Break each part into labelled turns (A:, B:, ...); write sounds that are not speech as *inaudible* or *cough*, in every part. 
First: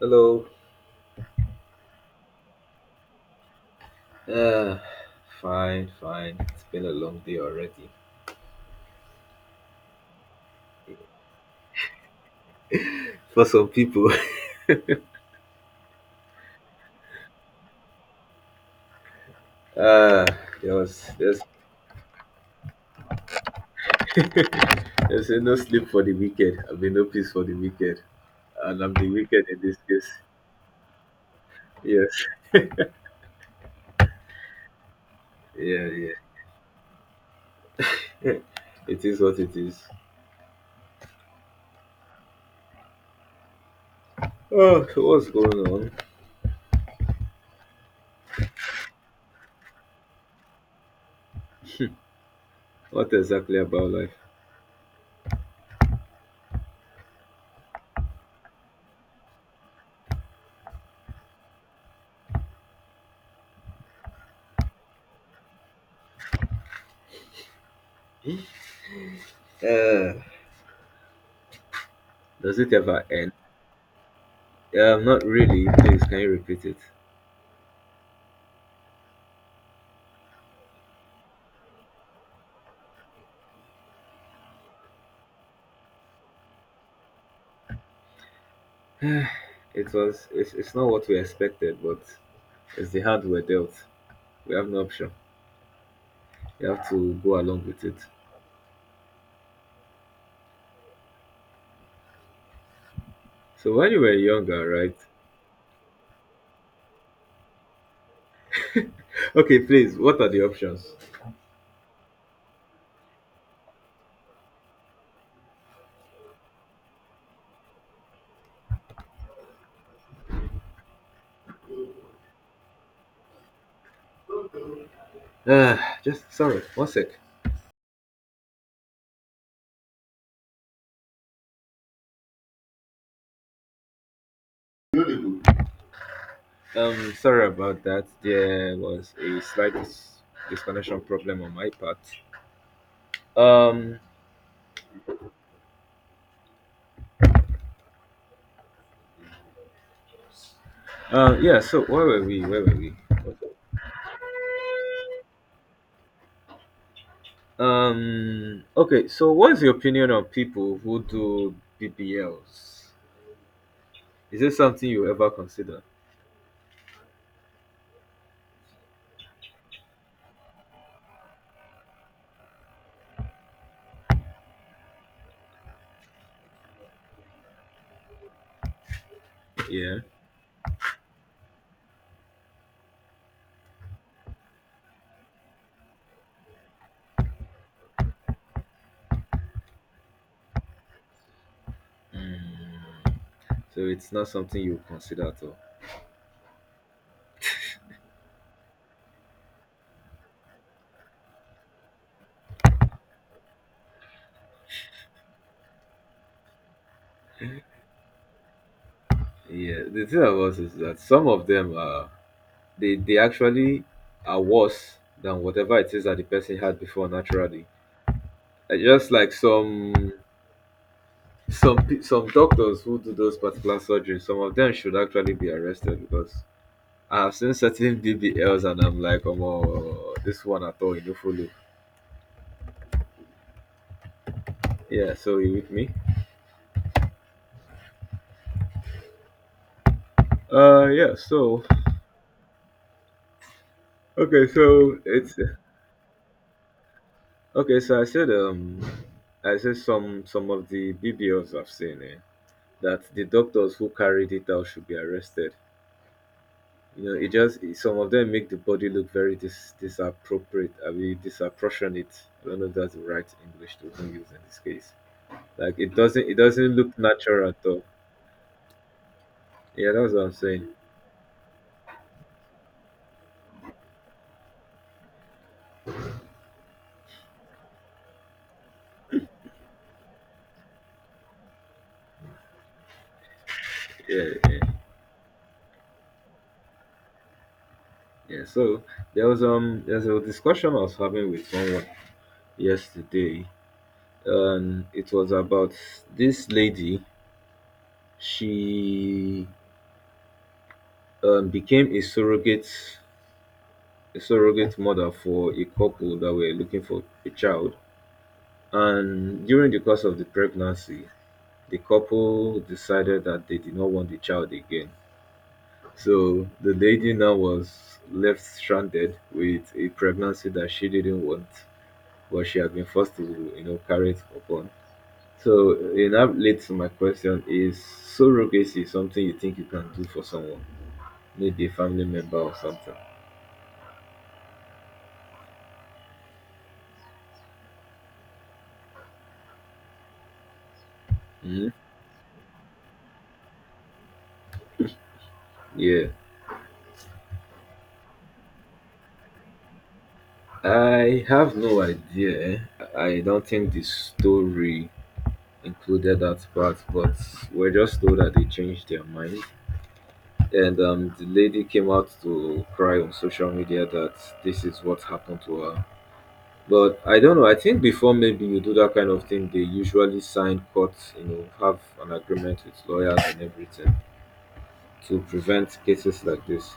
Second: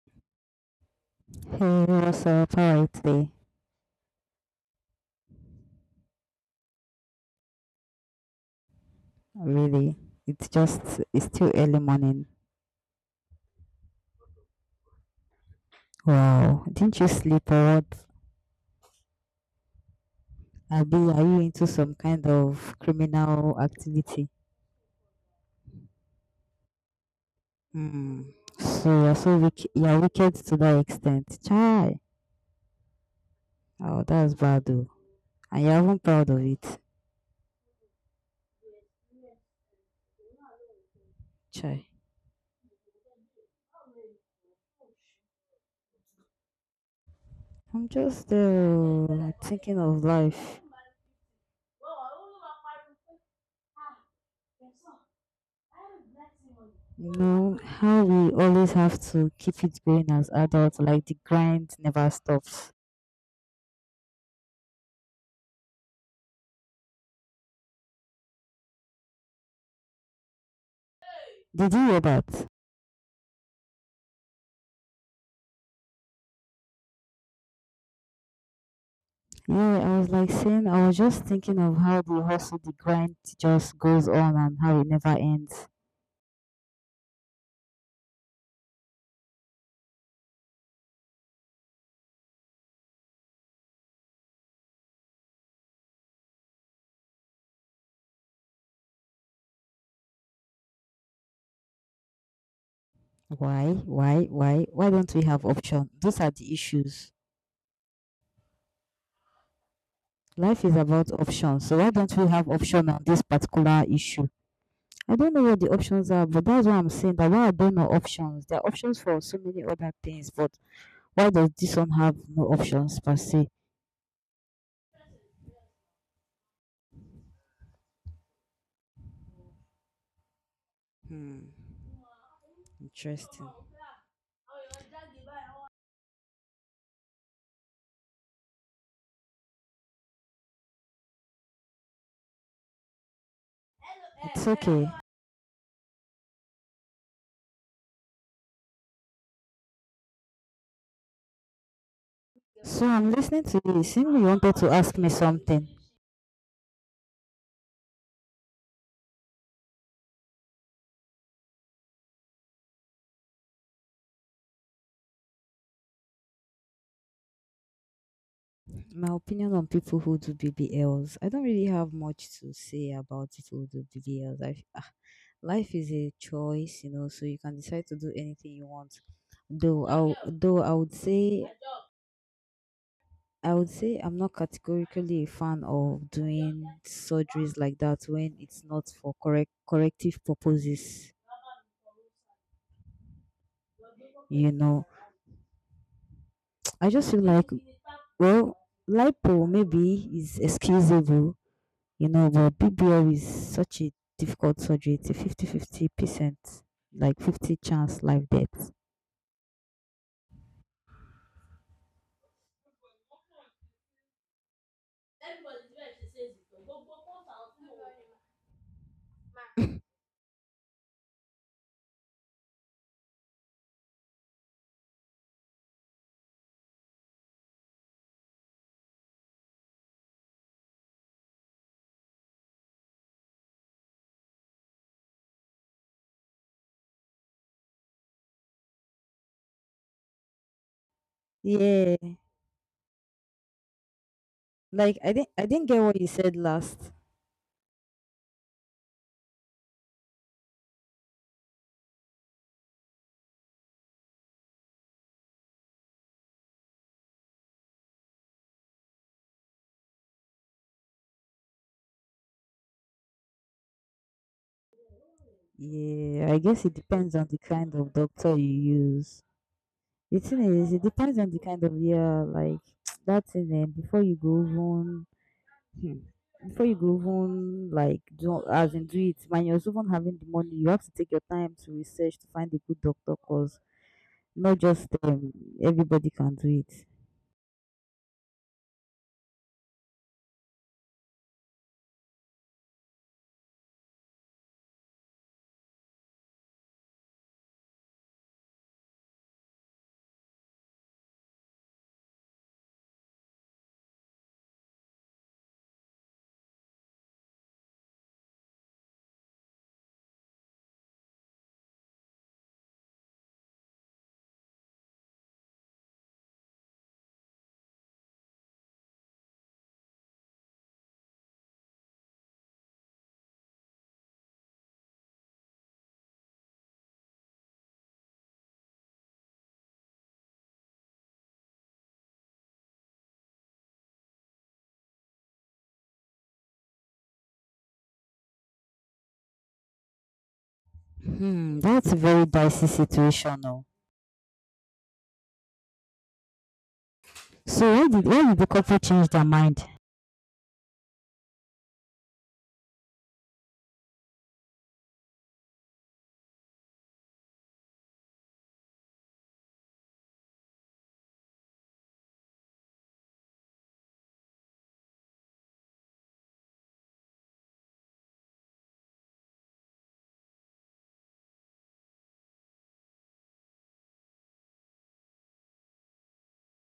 A: Hello.
B: Hey, what's up alright today.
A: Uh, fine, fine. It's been a long day already.
B: Really, it's just it's still early morning.
A: For some people,
B: Wow, didn't you sleep or what?
A: *laughs* uh, there
B: Abi,
A: was
B: are you into some kind of criminal activity?
A: there's been no sleep for the wicked. I've been no peace for the wicked,
B: Hmm.
A: and
B: So
A: I'm the
B: you're so
A: wicked in
B: wicked.
A: this
B: You're
A: case.
B: wicked to that extent, chai.
A: Yes,
B: Oh, that's bad, though. And you're
A: yeah,
B: even
A: yeah.
B: proud of it,
A: It is what it is.
B: chai.
A: Oh, so what's going on?
B: I'm just thinking of life.
A: What exactly about life?
B: You know how we always have to keep it going as adults, like the grind never stops.
A: Uh,
B: Did you hear that?
A: does it ever end? Not really. Please, can you repeat it?
B: Yeah, I was like saying, I was just thinking of how the hustle, the grind just goes on and how it never ends.
A: It was. It's not what we expected, but it's the hand we're dealt. We have no option. You have to go along with it.
B: Why?
A: So when you were
B: Why? Why?
A: younger,
B: Why
A: right?
B: don't we have option? Those are the issues.
A: Okay, please. What are the
B: Life is
A: options?
B: about options, so why don't we have option on this particular issue? I don't know what the options are, but that's why I'm saying that why I don't know options. There are options for so many other things, but why does this one have no options per se?
A: Uh, just sorry. One sec.
B: Hmm. Interesting.
A: Sorry about that. There was a slight disconnection problem on my part. Um.
B: It's okay.
A: Yeah. So where were we? Where were
B: So
A: we?
B: I'm listening to you. It seems you wanted to ask me something.
A: Okay. So what's your opinion on people who do BBLs? Is it something you ever consider?
B: My opinion on people who do BBLs, I don't really have much to say about people who do BBLs. I life is a choice, you know, so you can decide to do anything you want. Though
A: Yeah.
B: though I would say I'm not categorically a fan of doing surgeries like that when it's not for corrective purposes.
A: Mm. So it's not
B: You
A: something you
B: know,
A: consider at all.
B: *tsk* I just feel like, well, lipo maybe is excusable. You know, but BBL is such a difficult surgery. It's a 50%, like 50 chance life death.
A: Yeah, the thing about it is that some of them are they actually are worse than whatever it is that the person had before naturally. Like, just like some some doctors who do those particular surgeries, some of them should actually be arrested because I have seen certain BBLs and I'm like, oh, this one at all, you no follow. Yeah, so you with me? Yeah.
B: Yeah.
A: Okay,
B: Like
A: so
B: I didn't
A: it's
B: I didn't get what you said last.
A: okay. So I said some of the BBLs I've seen. Eh? That the doctors who carried it out should be arrested. You know, it just some of them make the body look very disappropriate. I mean, disproportionate. I don't know if that's the right English to even use in this case. Like it doesn't
B: Yeah,
A: it
B: I guess it
A: doesn't look
B: depends on the
A: natural at
B: kind
A: all.
B: of doctor you use.
A: Yeah, that's
B: The
A: what I'm
B: thing
A: saying.
B: is, it depends on the kind of yeah, like *tsk* that's in then before you go on, hmm, before you go on, like do as in do it, when you're even having the money, you have to take your time to research to find a good doctor cause
A: Yeah,
B: not
A: yeah,
B: just everybody can do it.
A: yeah. So there was there's a discussion I was having with someone yesterday, and it was about this lady. She became a surrogate mother for a couple that were looking for a child. And during the course of the pregnancy, the couple decided that they did not want the child again. So the lady now was left stranded with a pregnancy that she didn't want, but she had been forced to, you know, carry it upon. So in that leads to my question is surrogacy something you think you can do for someone, maybe a family member or something?
B: Hmm,
A: Hmm.
B: that's a very dicey situation, though.
A: Yeah.
B: So why did the couple change their mind?
A: I have no idea. I don't think the story included that part, but we're just told that they changed their mind. And the lady came out to cry on social media that this is what happened to her. But I don't know. I think before maybe you do that kind of thing, they usually sign court, you know, have an agreement with lawyers and everything to prevent cases like this.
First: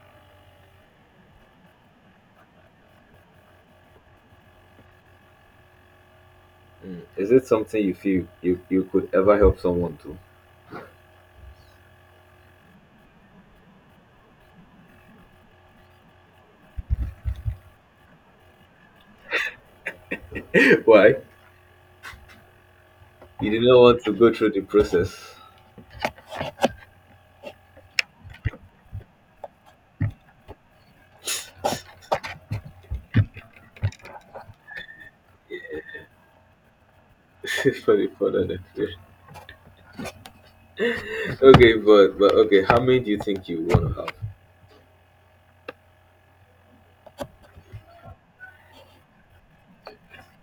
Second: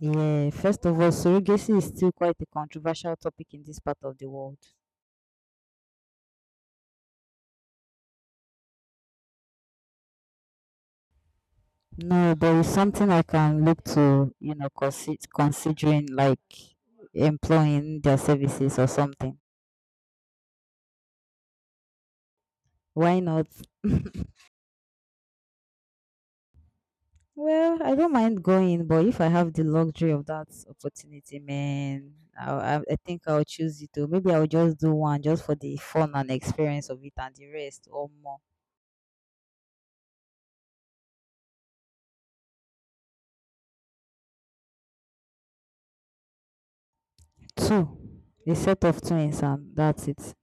B: Yeah, first of all, surrogacy is still quite a controversial topic in this part of the world.
A: Is it something you feel you could ever help someone to?
B: No, there is something I can look to, you know, considering like employing their services or something.
A: *laughs* Why?
B: Why not?
A: You did not
B: *laughs*
A: want to go through the process.
B: Well, I don't mind going, but if I have the luxury of that opportunity, man, I think I'll choose it too. Maybe I'll just do one just for the fun and experience of it and the
A: *laughs*
B: rest or
A: Sorry for
B: more.
A: that explanation. Okay, but okay, how many do you think you want to have?
B: Two. A set of twins and that's it.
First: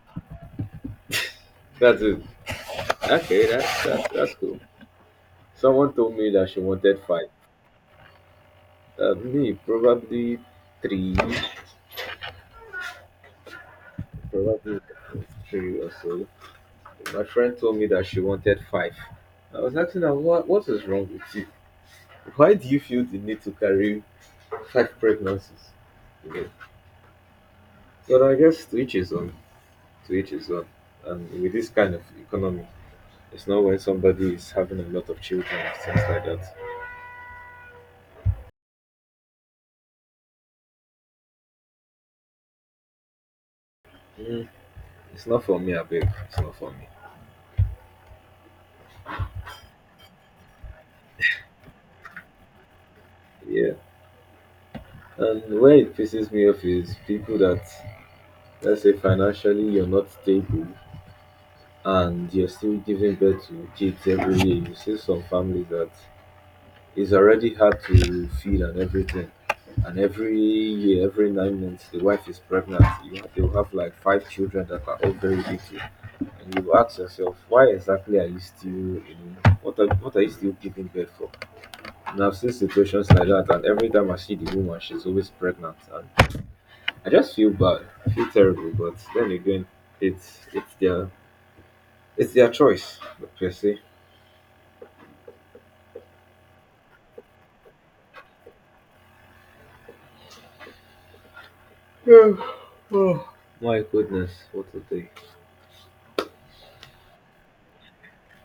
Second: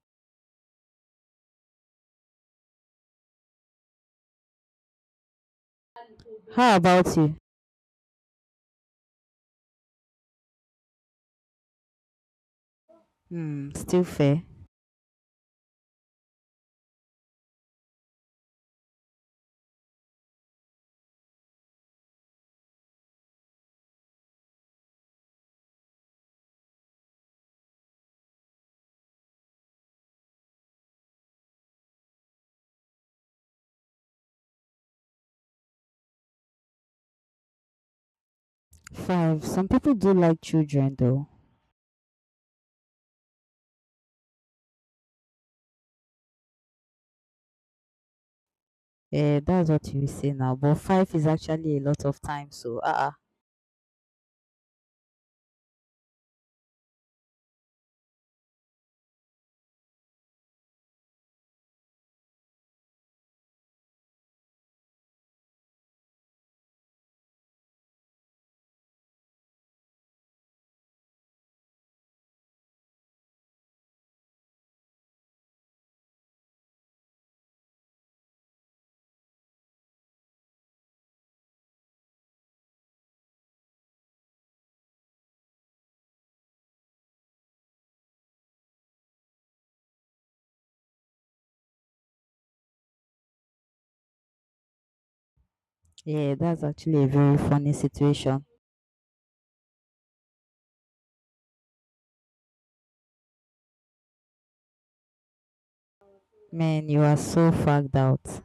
A: That's it. Okay, that's cool. Someone told me that she
B: How
A: wanted
B: about
A: five.
B: you?
A: Me, three,
B: Hmm, still fair.
A: probably three or so. My friend told me that she wanted five. I was asking her, what is wrong with you? Why do you feel the need to carry five pregnancies? You know? But I guess to each his own. To each his own. And with this kind of economy, it's not when somebody is having a lot of children, things like that.
B: Five. Some people do like children though.
A: Mm, it's not for me, I beg. It's not for me.
B: Yeah, that's what you say now. But five is actually a lot of time. So,
A: Yeah. And where it pisses me off is people that, let's say, financially you're not stable and you're still giving birth to kids every year. You see some families that it's already hard to feed and everything. And every year, every nine months, the wife is pregnant. You have, they'll have like five children that are all very little. And you ask yourself, why exactly are you still, you know, what are you still giving birth for? And I've seen situations like that. And every time I see the woman, she's always pregnant. And I just feel bad. I feel terrible. But then again, it's it's their it's their choice per se.
B: yeah, that's actually a very funny situation.
A: Oh my goodness, what a day.
B: Man, you are so fagged out.